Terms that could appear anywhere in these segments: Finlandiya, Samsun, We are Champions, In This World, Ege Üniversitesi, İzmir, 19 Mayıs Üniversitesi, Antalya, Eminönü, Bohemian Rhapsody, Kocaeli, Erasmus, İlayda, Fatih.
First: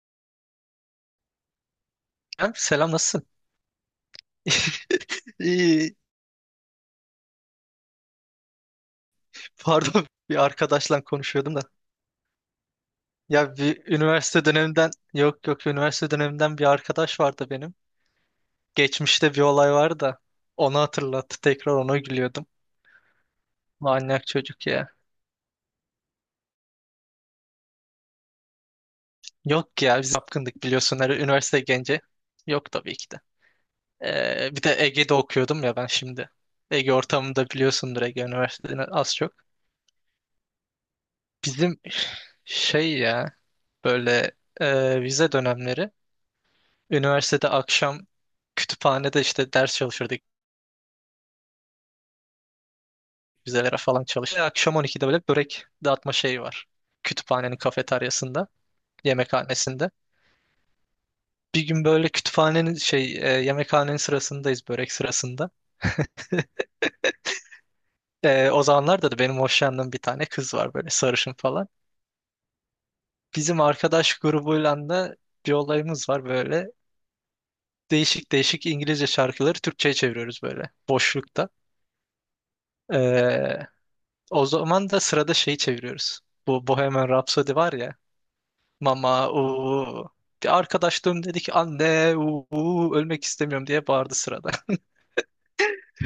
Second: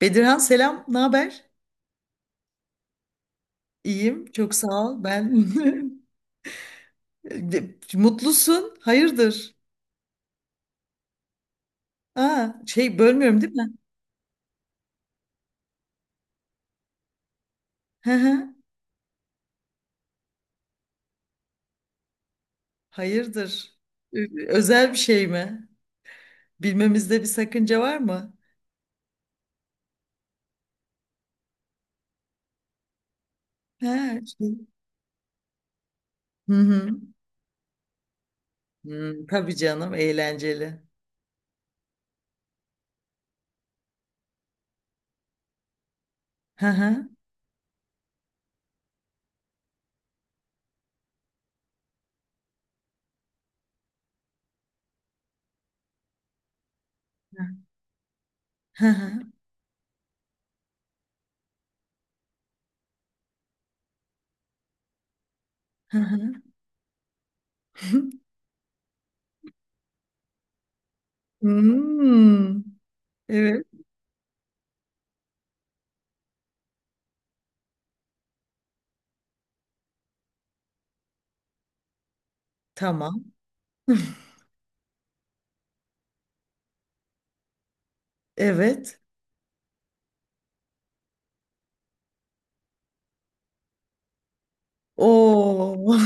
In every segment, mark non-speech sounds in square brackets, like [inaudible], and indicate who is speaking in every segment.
Speaker 1: Bedirhan selam, ne haber?
Speaker 2: Selam, selam nasılsın?
Speaker 1: İyiyim, çok sağ ol. Ben
Speaker 2: [laughs] İyi,
Speaker 1: [laughs] Mutlusun, hayırdır?
Speaker 2: pardon bir arkadaşla konuşuyordum da.
Speaker 1: Aa, şey bölmüyorum değil
Speaker 2: Ya
Speaker 1: mi?
Speaker 2: bir üniversite döneminden yok yok üniversite döneminden bir arkadaş vardı benim.
Speaker 1: Hı hı.
Speaker 2: Geçmişte bir olay vardı da onu hatırlattı tekrar ona gülüyordum.
Speaker 1: Hayırdır?
Speaker 2: Manyak çocuk ya.
Speaker 1: Özel bir şey mi? Bilmemizde bir sakınca var mı?
Speaker 2: Yok ya biz yapkındık biliyorsun her üniversite genci. Yok tabii ki de.
Speaker 1: Ha, şey.
Speaker 2: Bir de Ege'de okuyordum ya ben şimdi.
Speaker 1: Hı hı.
Speaker 2: Ege ortamında biliyorsundur Ege Üniversitesi'ni
Speaker 1: Hı,
Speaker 2: az çok.
Speaker 1: tabii canım, eğlenceli.
Speaker 2: Bizim şey ya böyle vize dönemleri,
Speaker 1: Hı hı.
Speaker 2: üniversitede akşam kütüphanede işte ders çalışırdık. Vizelere falan çalıştık. Akşam 12'de böyle börek dağıtma şeyi var. Kütüphanenin kafeteryasında,
Speaker 1: Hı hı.
Speaker 2: yemekhanesinde. Bir gün böyle kütüphanenin yemekhanenin sırasındayız, börek sırasında.
Speaker 1: Hı
Speaker 2: [laughs]
Speaker 1: hı. [laughs]
Speaker 2: O zamanlarda da benim hoşlandığım bir tane kız var, böyle sarışın falan.
Speaker 1: Hmm.
Speaker 2: Bizim
Speaker 1: Evet,
Speaker 2: arkadaş grubuyla da bir olayımız var böyle. Değişik değişik İngilizce şarkıları Türkçe'ye çeviriyoruz böyle boşlukta.
Speaker 1: tamam.
Speaker 2: E,
Speaker 1: [laughs]
Speaker 2: O zaman da sırada şeyi çeviriyoruz. Bu Bohemian Rhapsody var ya.
Speaker 1: Evet.
Speaker 2: Mama uuu. Bir arkadaş döndü dedi ki anne uuu ölmek istemiyorum diye bağırdı sırada. [laughs]
Speaker 1: Oo.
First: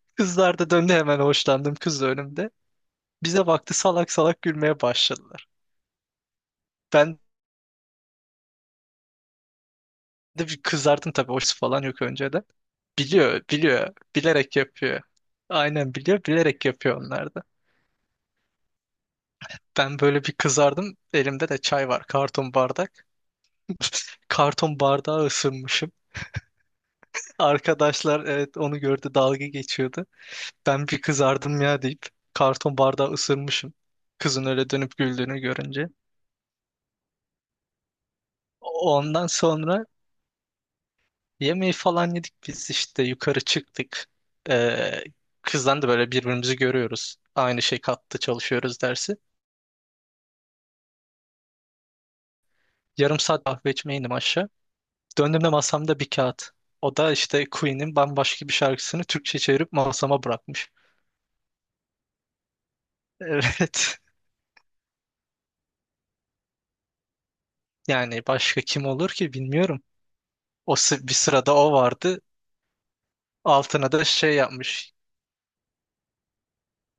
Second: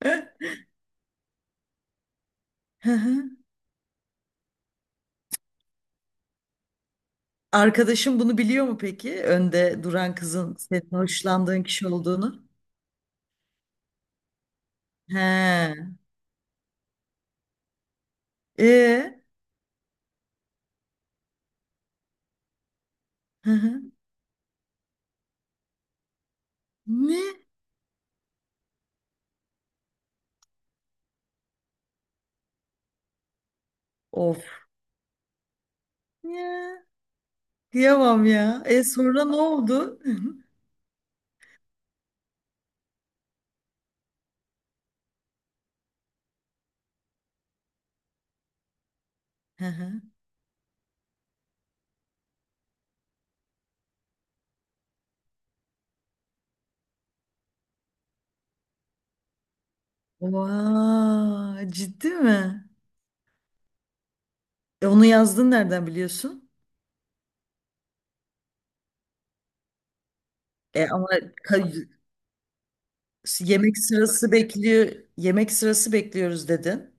Speaker 1: [laughs]
Speaker 2: Kızlar da döndü hemen, hoşlandım kız da önümde.
Speaker 1: Hı hı.
Speaker 2: Bize baktı, salak salak gülmeye başladılar. Ben
Speaker 1: Arkadaşım bunu biliyor mu peki? Önde duran
Speaker 2: de
Speaker 1: kızın
Speaker 2: bir
Speaker 1: senin
Speaker 2: kızardım tabii, hoşsu
Speaker 1: hoşlandığın
Speaker 2: falan
Speaker 1: kişi
Speaker 2: yok
Speaker 1: olduğunu.
Speaker 2: önceden. Biliyor bilerek yapıyor.
Speaker 1: He.
Speaker 2: Aynen biliyor, bilerek yapıyor onlar da.
Speaker 1: E.
Speaker 2: Ben böyle bir kızardım, elimde de çay var, karton bardak.
Speaker 1: Hı hı.
Speaker 2: Karton bardağı ısırmışım.
Speaker 1: Ne?
Speaker 2: Arkadaşlar evet onu gördü, dalga geçiyordu. Ben bir kızardım ya deyip karton bardağı ısırmışım.
Speaker 1: Of.
Speaker 2: Kızın öyle dönüp güldüğünü görünce.
Speaker 1: Ya. Kıyamam ya. E sonra
Speaker 2: Ondan
Speaker 1: ne
Speaker 2: sonra
Speaker 1: oldu? Hı hı.
Speaker 2: yemeği falan yedik biz işte, yukarı çıktık. Ee, Kızdan da böyle birbirimizi görüyoruz. Aynı şey kattı çalışıyoruz dersi. Yarım saat kahve içmeye indim aşağı. Döndüğümde masamda bir kağıt. O da işte Queen'in bambaşka bir şarkısını Türkçe çevirip masama bırakmış. [laughs]
Speaker 1: Vay, ciddi mi?
Speaker 2: Evet.
Speaker 1: E onu yazdın nereden biliyorsun?
Speaker 2: Yani başka kim olur ki, bilmiyorum.
Speaker 1: E ama
Speaker 2: Bir sırada
Speaker 1: ka-
Speaker 2: o vardı.
Speaker 1: yemek
Speaker 2: Altına da
Speaker 1: sırası
Speaker 2: şey
Speaker 1: bekliyor.
Speaker 2: yapmış.
Speaker 1: Yemek sırası bekliyoruz dedin.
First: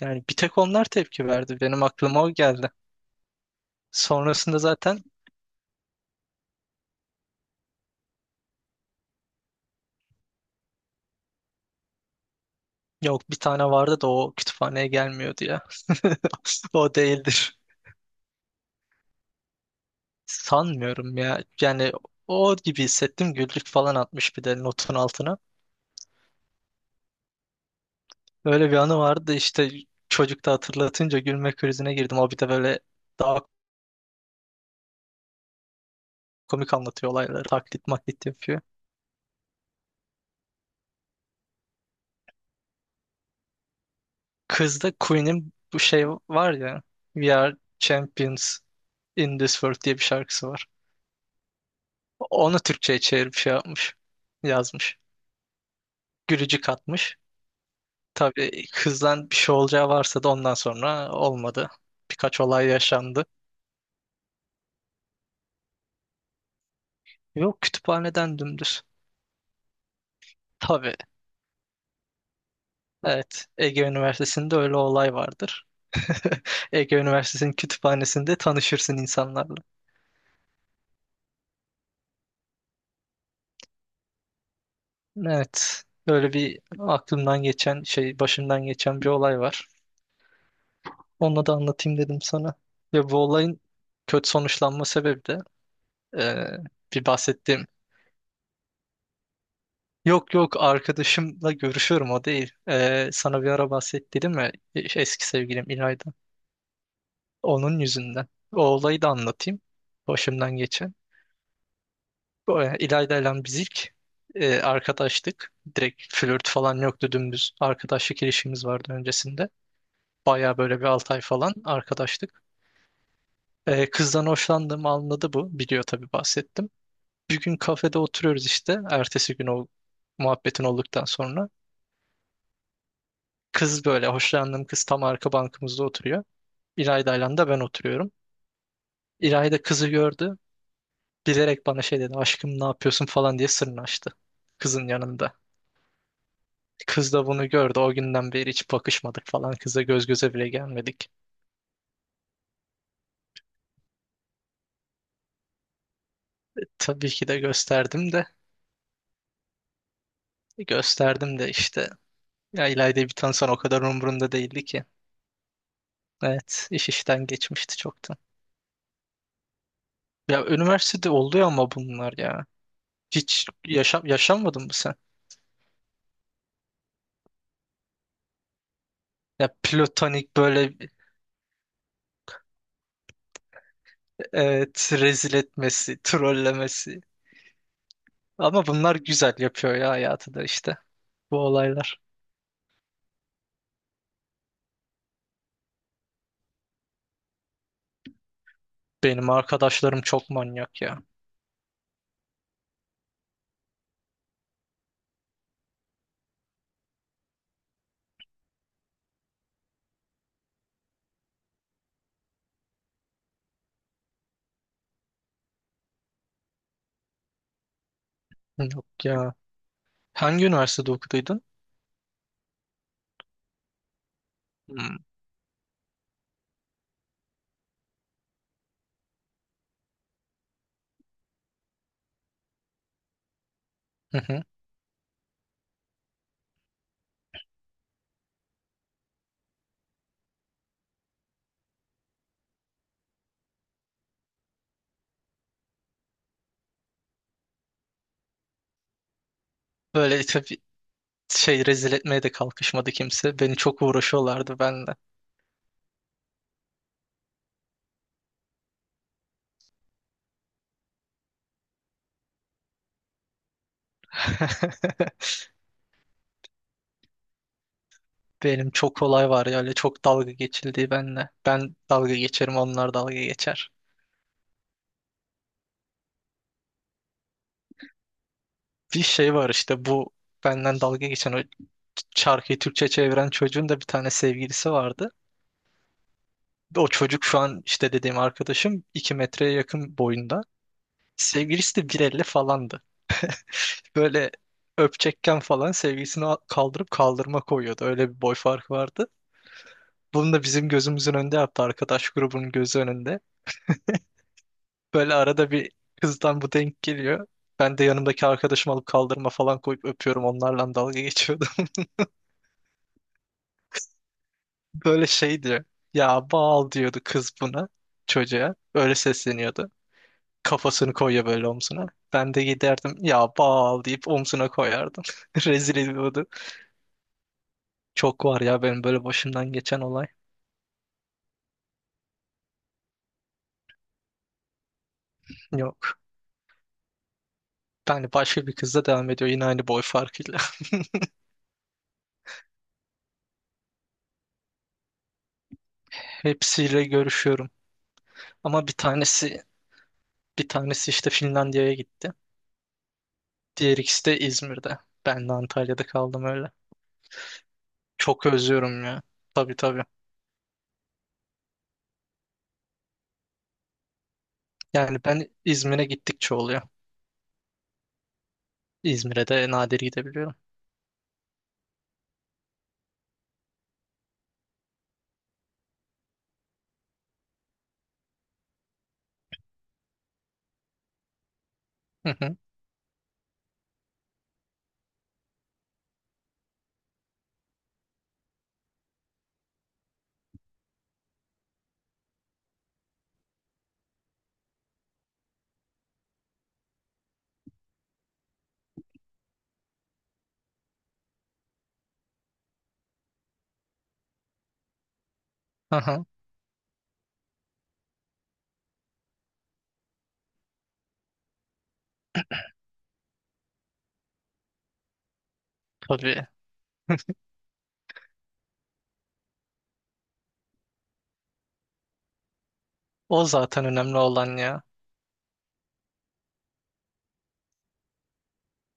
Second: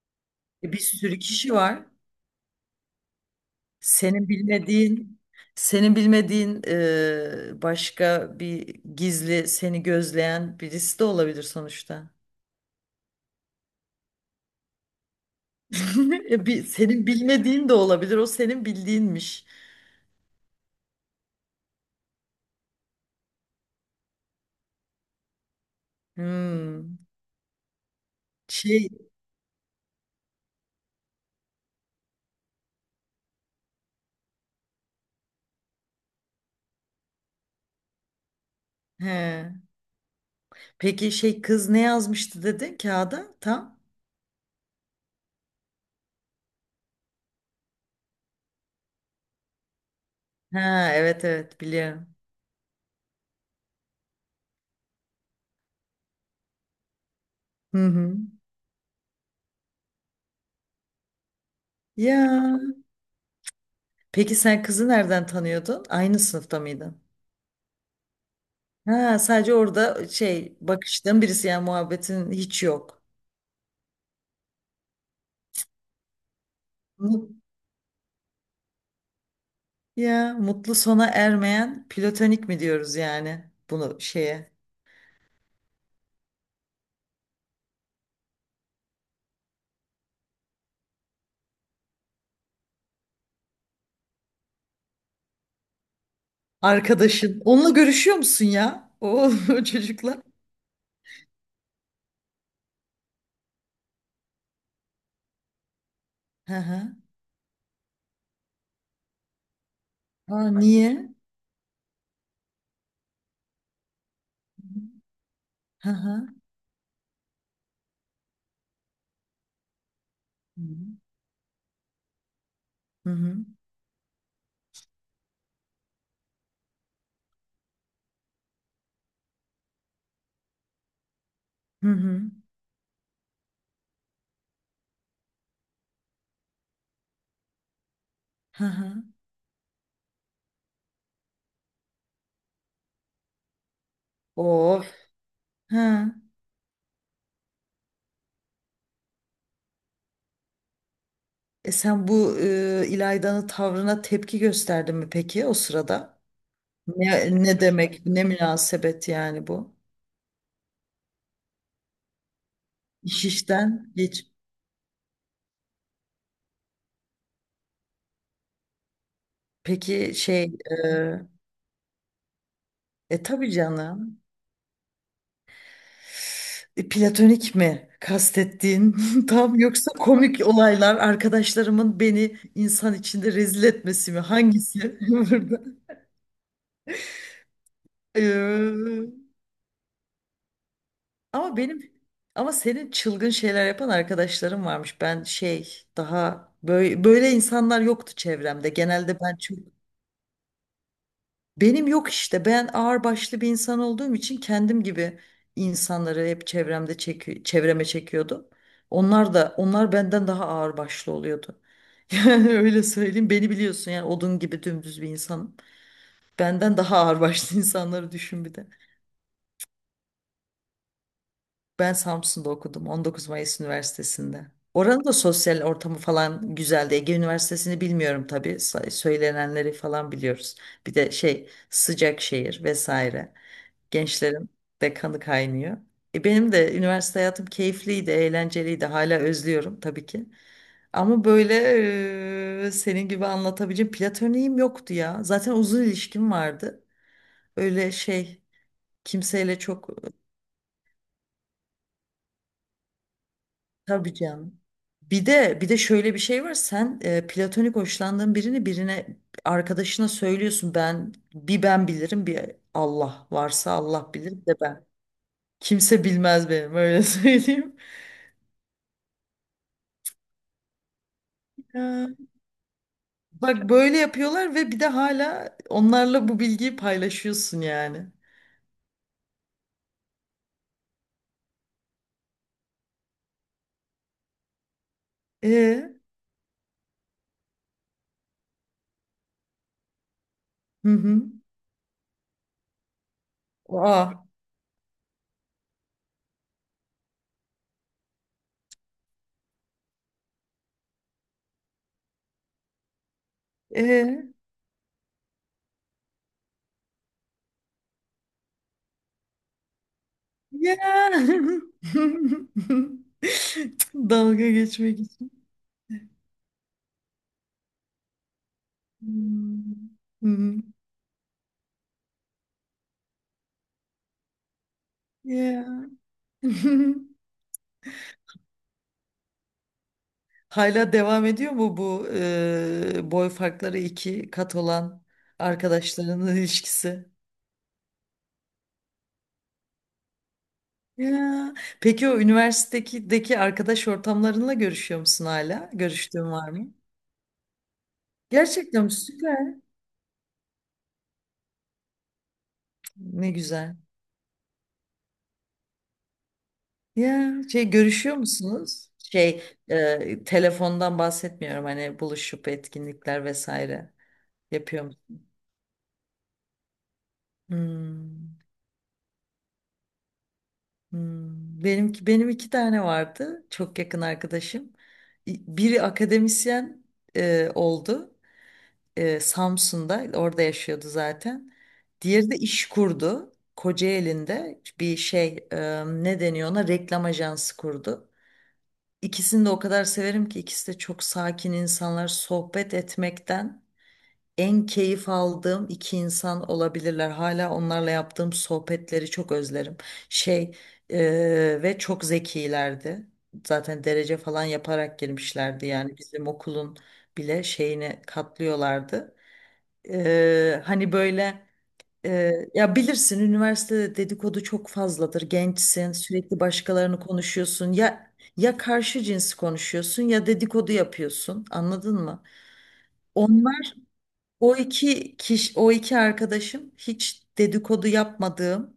Speaker 2: Yani bir tek
Speaker 1: E, bir
Speaker 2: onlar
Speaker 1: sürü
Speaker 2: tepki
Speaker 1: kişi
Speaker 2: verdi. Benim
Speaker 1: var.
Speaker 2: aklıma o geldi.
Speaker 1: Senin
Speaker 2: Sonrasında zaten
Speaker 1: bilmediğin, senin bilmediğin başka bir gizli seni gözleyen birisi de olabilir sonuçta.
Speaker 2: yok, bir tane vardı da o kütüphaneye gelmiyordu ya.
Speaker 1: [laughs] E, bir,
Speaker 2: [laughs] O
Speaker 1: senin
Speaker 2: değildir.
Speaker 1: bilmediğin de olabilir. O senin bildiğinmiş.
Speaker 2: Sanmıyorum ya. Yani o gibi hissettim. Güllük falan atmış bir de notun altına.
Speaker 1: Hmm.
Speaker 2: Öyle bir
Speaker 1: Şey,
Speaker 2: anı vardı işte, çocukta hatırlatınca gülme krizine girdim. O bir de böyle daha komik anlatıyor olayları. Taklit maklit yapıyor.
Speaker 1: he. Peki şey kız ne yazmıştı dedin kağıda? Tam.
Speaker 2: Kızda Queen'in bu şey var ya. We Are Champions. In This World diye bir şarkısı var.
Speaker 1: Ha, evet evet biliyorum.
Speaker 2: Onu Türkçe'ye çevirip şey yapmış. Yazmış. Gülücük atmış.
Speaker 1: Hı hı.
Speaker 2: Tabii kızdan bir şey olacağı varsa da ondan sonra olmadı. Birkaç olay
Speaker 1: Ya.
Speaker 2: yaşandı.
Speaker 1: Peki sen kızı nereden tanıyordun? Aynı sınıfta mıydın?
Speaker 2: Yok, kütüphaneden dümdüz.
Speaker 1: Ha, sadece orada şey
Speaker 2: Tabii.
Speaker 1: bakıştığın birisi yani muhabbetin hiç yok.
Speaker 2: Evet. Ege Üniversitesi'nde öyle olay vardır. [laughs] Ege Üniversitesi'nin kütüphanesinde tanışırsın insanlarla.
Speaker 1: Ya mutlu sona ermeyen platonik mi diyoruz yani bunu şeye?
Speaker 2: Evet. Böyle bir aklımdan geçen şey, başımdan geçen bir olay var. Onu da anlatayım dedim sana. Ve bu olayın kötü sonuçlanma sebebi de Ee, bir
Speaker 1: Arkadaşın.
Speaker 2: bahsettiğim.
Speaker 1: Onunla görüşüyor musun ya? O, [laughs] o çocukla.
Speaker 2: Yok yok, arkadaşımla görüşüyorum, o değil. Sana bir ara bahsettim mi? Eski sevgilim İlayda.
Speaker 1: Hı hı.
Speaker 2: Onun yüzünden. O olayı da anlatayım.
Speaker 1: Aa,
Speaker 2: Başımdan
Speaker 1: niye?
Speaker 2: geçen. İlayda ile biz ilk arkadaştık.
Speaker 1: Hı
Speaker 2: Direkt
Speaker 1: hı.
Speaker 2: flört falan yoktu, dümdüz. Arkadaşlık ilişkimiz vardı öncesinde. Baya böyle bir 6 ay falan arkadaştık.
Speaker 1: Hı hı.
Speaker 2: Kızdan hoşlandığımı anladı bu. Biliyor tabii, bahsettim. Bir gün kafede oturuyoruz işte. Ertesi gün, o muhabbetin olduktan sonra.
Speaker 1: Hı hı.
Speaker 2: Kız, böyle hoşlandığım kız, tam arka bankamızda oturuyor. İlayda'yla da ben oturuyorum.
Speaker 1: Hı hı.
Speaker 2: İlayda kızı gördü. Bilerek bana şey dedi, aşkım ne yapıyorsun falan diye sırrını açtı kızın
Speaker 1: Of.
Speaker 2: yanında.
Speaker 1: Ha.
Speaker 2: Kız da bunu gördü. O günden beri hiç bakışmadık falan. Kızla göz göze bile gelmedik.
Speaker 1: E sen bu İlayda'nın tavrına tepki gösterdin mi peki o sırada?
Speaker 2: Tabii ki
Speaker 1: Ne,
Speaker 2: de
Speaker 1: ne demek,
Speaker 2: gösterdim
Speaker 1: ne
Speaker 2: de.
Speaker 1: münasebet yani bu?
Speaker 2: Gösterdim de işte. Ya İlayda'yı bir
Speaker 1: İş
Speaker 2: tanısan, o kadar
Speaker 1: işten geç.
Speaker 2: umurumda değildi ki. Evet, iş işten geçmişti çoktan.
Speaker 1: Peki
Speaker 2: Ya
Speaker 1: şey,
Speaker 2: üniversitede
Speaker 1: e,
Speaker 2: oluyor ama bunlar ya.
Speaker 1: e
Speaker 2: Hiç
Speaker 1: tabii
Speaker 2: yaşam
Speaker 1: canım.
Speaker 2: yaşanmadın mı sen?
Speaker 1: E, platonik mi kastettiğin [laughs]
Speaker 2: Ya
Speaker 1: tam yoksa
Speaker 2: platonik
Speaker 1: komik
Speaker 2: böyle.
Speaker 1: olaylar arkadaşlarımın beni insan içinde rezil etmesi mi
Speaker 2: Evet,
Speaker 1: hangisi [laughs]
Speaker 2: rezil
Speaker 1: burada?
Speaker 2: etmesi, trollemesi. Ama bunlar
Speaker 1: Ee,
Speaker 2: güzel yapıyor ya hayatı da işte. Bu
Speaker 1: ama benim
Speaker 2: olaylar.
Speaker 1: ama senin çılgın şeyler yapan arkadaşlarım varmış. Ben şey daha böyle böyle insanlar yoktu çevremde. Genelde
Speaker 2: Benim
Speaker 1: ben çok
Speaker 2: arkadaşlarım çok manyak ya.
Speaker 1: Benim yok işte. Ben ağırbaşlı bir insan olduğum için kendim gibi insanları hep çevremde çevreme çekiyordum. Onlar benden daha ağırbaşlı oluyordu. [laughs] Yani öyle söyleyeyim. Beni biliyorsun yani odun gibi dümdüz bir insanım. Benden daha ağırbaşlı [laughs] insanları düşün bir de.
Speaker 2: Yok ya. Hangi üniversitede okuduydun?
Speaker 1: Ben Samsun'da okudum 19 Mayıs Üniversitesi'nde.
Speaker 2: Hmm.
Speaker 1: Oranın da sosyal ortamı falan güzeldi. Ege Üniversitesi'ni bilmiyorum tabii. Söylenenleri falan biliyoruz. Bir de şey sıcak şehir vesaire.
Speaker 2: Hı hı.
Speaker 1: Gençlerin de kanı kaynıyor. E benim de üniversite hayatım keyifliydi, eğlenceliydi. Hala özlüyorum tabii ki. Ama böyle senin gibi anlatabileceğim platoniğim yoktu ya. Zaten uzun ilişkim vardı. Öyle şey kimseyle çok
Speaker 2: Böyle tabii şey rezil etmeye de kalkışmadı kimse. Beni çok
Speaker 1: tabii
Speaker 2: uğraşıyorlardı
Speaker 1: canım.
Speaker 2: benle.
Speaker 1: Bir de şöyle bir şey var. Sen platonik hoşlandığın birine arkadaşına söylüyorsun. Bir ben bilirim bir Allah varsa Allah bilir de ben.
Speaker 2: [laughs]
Speaker 1: Kimse bilmez benim öyle [laughs] söyleyeyim.
Speaker 2: Benim çok olay var ya, öyle çok dalga geçildiği benle. Ben dalga geçerim, onlar dalga
Speaker 1: Bak
Speaker 2: geçer.
Speaker 1: böyle yapıyorlar ve bir de hala onlarla bu bilgiyi paylaşıyorsun yani.
Speaker 2: Bir şey var işte, bu benden dalga geçen, o şarkıyı Türkçe çeviren çocuğun da bir tane sevgilisi vardı.
Speaker 1: E,
Speaker 2: O çocuk şu an, işte dediğim arkadaşım, 2 metreye yakın boyunda.
Speaker 1: hı hı.
Speaker 2: Sevgilisi de 1,50 falandı.
Speaker 1: Aa,
Speaker 2: Böyle öpecekken falan sevgilisini kaldırıp kaldırma koyuyordu. Öyle bir boy farkı vardı. Bunu da bizim gözümüzün önünde yaptı. Arkadaş grubunun gözü önünde.
Speaker 1: e,
Speaker 2: Böyle arada bir kızdan bu denk geliyor. Ben de yanımdaki arkadaşımı alıp kaldırma falan koyup öpüyorum. Onlarla dalga
Speaker 1: ya.
Speaker 2: geçiyordum.
Speaker 1: [laughs] Dalga
Speaker 2: [laughs]
Speaker 1: geçmek
Speaker 2: Böyle
Speaker 1: için.
Speaker 2: şey diyor. Ya bal diyordu kız buna, çocuğa. Öyle
Speaker 1: Hmm,
Speaker 2: sesleniyordu.
Speaker 1: hı hı.
Speaker 2: Kafasını koyuyor böyle omzuna. Ben de giderdim, ya bal deyip omzuna koyardım. [laughs]
Speaker 1: Ya.
Speaker 2: Rezil ediyordu.
Speaker 1: [laughs]
Speaker 2: Çok var ya benim böyle başımdan geçen olay.
Speaker 1: Hala devam ediyor mu bu boy farkları iki kat olan
Speaker 2: Yok.
Speaker 1: arkadaşlarının ilişkisi?
Speaker 2: Yani başka bir kızla devam ediyor, yine aynı boy farkıyla.
Speaker 1: Ya. Peki o üniversitedeki arkadaş ortamlarınla görüşüyor musun hala?
Speaker 2: [laughs]
Speaker 1: Görüştüğün var mı?
Speaker 2: Hepsiyle görüşüyorum. Ama bir
Speaker 1: Gerçekten
Speaker 2: tanesi
Speaker 1: süper.
Speaker 2: bir tanesi işte Finlandiya'ya gitti.
Speaker 1: Ne güzel.
Speaker 2: Diğer ikisi de İzmir'de. Ben de Antalya'da kaldım öyle.
Speaker 1: Ya şey görüşüyor
Speaker 2: Çok özlüyorum
Speaker 1: musunuz?
Speaker 2: ya.
Speaker 1: Şey
Speaker 2: Tabii, tabii.
Speaker 1: telefondan bahsetmiyorum hani buluşup etkinlikler vesaire yapıyor
Speaker 2: Yani
Speaker 1: musunuz?
Speaker 2: ben İzmir'e gittikçe oluyor.
Speaker 1: Hmm,
Speaker 2: İzmir'e de nadir gidebiliyorum.
Speaker 1: hmm. Benim iki tane vardı çok yakın arkadaşım. Biri akademisyen oldu Samsun'da orada yaşıyordu zaten.
Speaker 2: Hı
Speaker 1: Diğeri de
Speaker 2: hı.
Speaker 1: iş kurdu. Kocaeli'nde bir şey ne deniyor ona reklam ajansı kurdu. İkisini de o kadar severim ki ikisi de çok sakin insanlar. Sohbet etmekten en keyif aldığım iki insan olabilirler. Hala onlarla yaptığım sohbetleri çok özlerim. Şey ve çok zekilerdi. Zaten derece falan yaparak girmişlerdi. Yani
Speaker 2: Aha,
Speaker 1: bizim okulun bile şeyine katlıyorlardı. Hani böyle. Ya bilirsin üniversitede dedikodu çok fazladır. Gençsin,
Speaker 2: tabii.
Speaker 1: sürekli başkalarını konuşuyorsun. Ya ya karşı cinsi konuşuyorsun ya dedikodu yapıyorsun. Anladın mı?
Speaker 2: O zaten
Speaker 1: Onlar
Speaker 2: önemli olan
Speaker 1: o
Speaker 2: ya.
Speaker 1: iki kişi, o iki arkadaşım hiç dedikodu yapmadığım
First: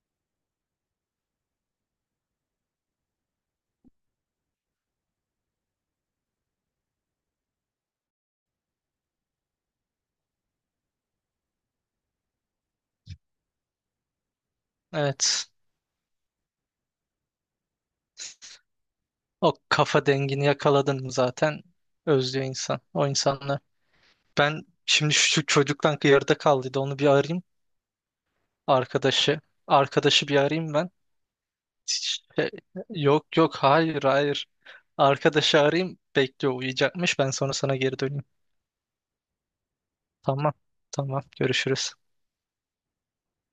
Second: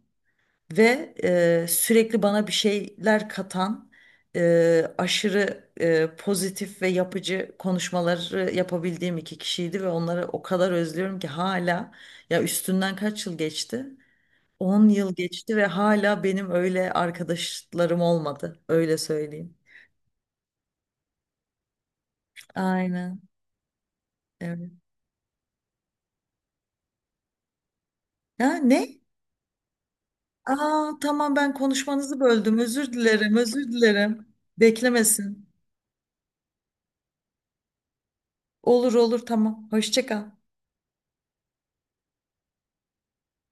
Speaker 1: ve sürekli bana bir şeyler katan aşırı pozitif ve yapıcı konuşmaları yapabildiğim iki kişiydi ve onları o kadar özlüyorum ki hala ya üstünden kaç yıl geçti? 10 yıl
Speaker 2: Evet.
Speaker 1: geçti ve hala benim öyle arkadaşlarım olmadı. Öyle
Speaker 2: O
Speaker 1: söyleyeyim.
Speaker 2: kafa dengini yakaladın mı, zaten özlüyor insan. O
Speaker 1: Aynen.
Speaker 2: insanlar. Ben
Speaker 1: Evet.
Speaker 2: şimdi şu çocuktan yarıda kaldıydı. Onu bir arayayım.
Speaker 1: Ha, ne?
Speaker 2: Arkadaşı. Arkadaşı bir arayayım ben.
Speaker 1: Aa, tamam ben konuşmanızı
Speaker 2: Şey,
Speaker 1: böldüm. Özür dilerim,
Speaker 2: yok yok,
Speaker 1: özür
Speaker 2: hayır
Speaker 1: dilerim.
Speaker 2: hayır.
Speaker 1: Beklemesin.
Speaker 2: Arkadaşı arayayım. Bekliyor, uyuyacakmış. Ben sonra sana geri döneyim.
Speaker 1: Olur olur tamam. Hoşça kal.
Speaker 2: Tamam. Tamam. Görüşürüz.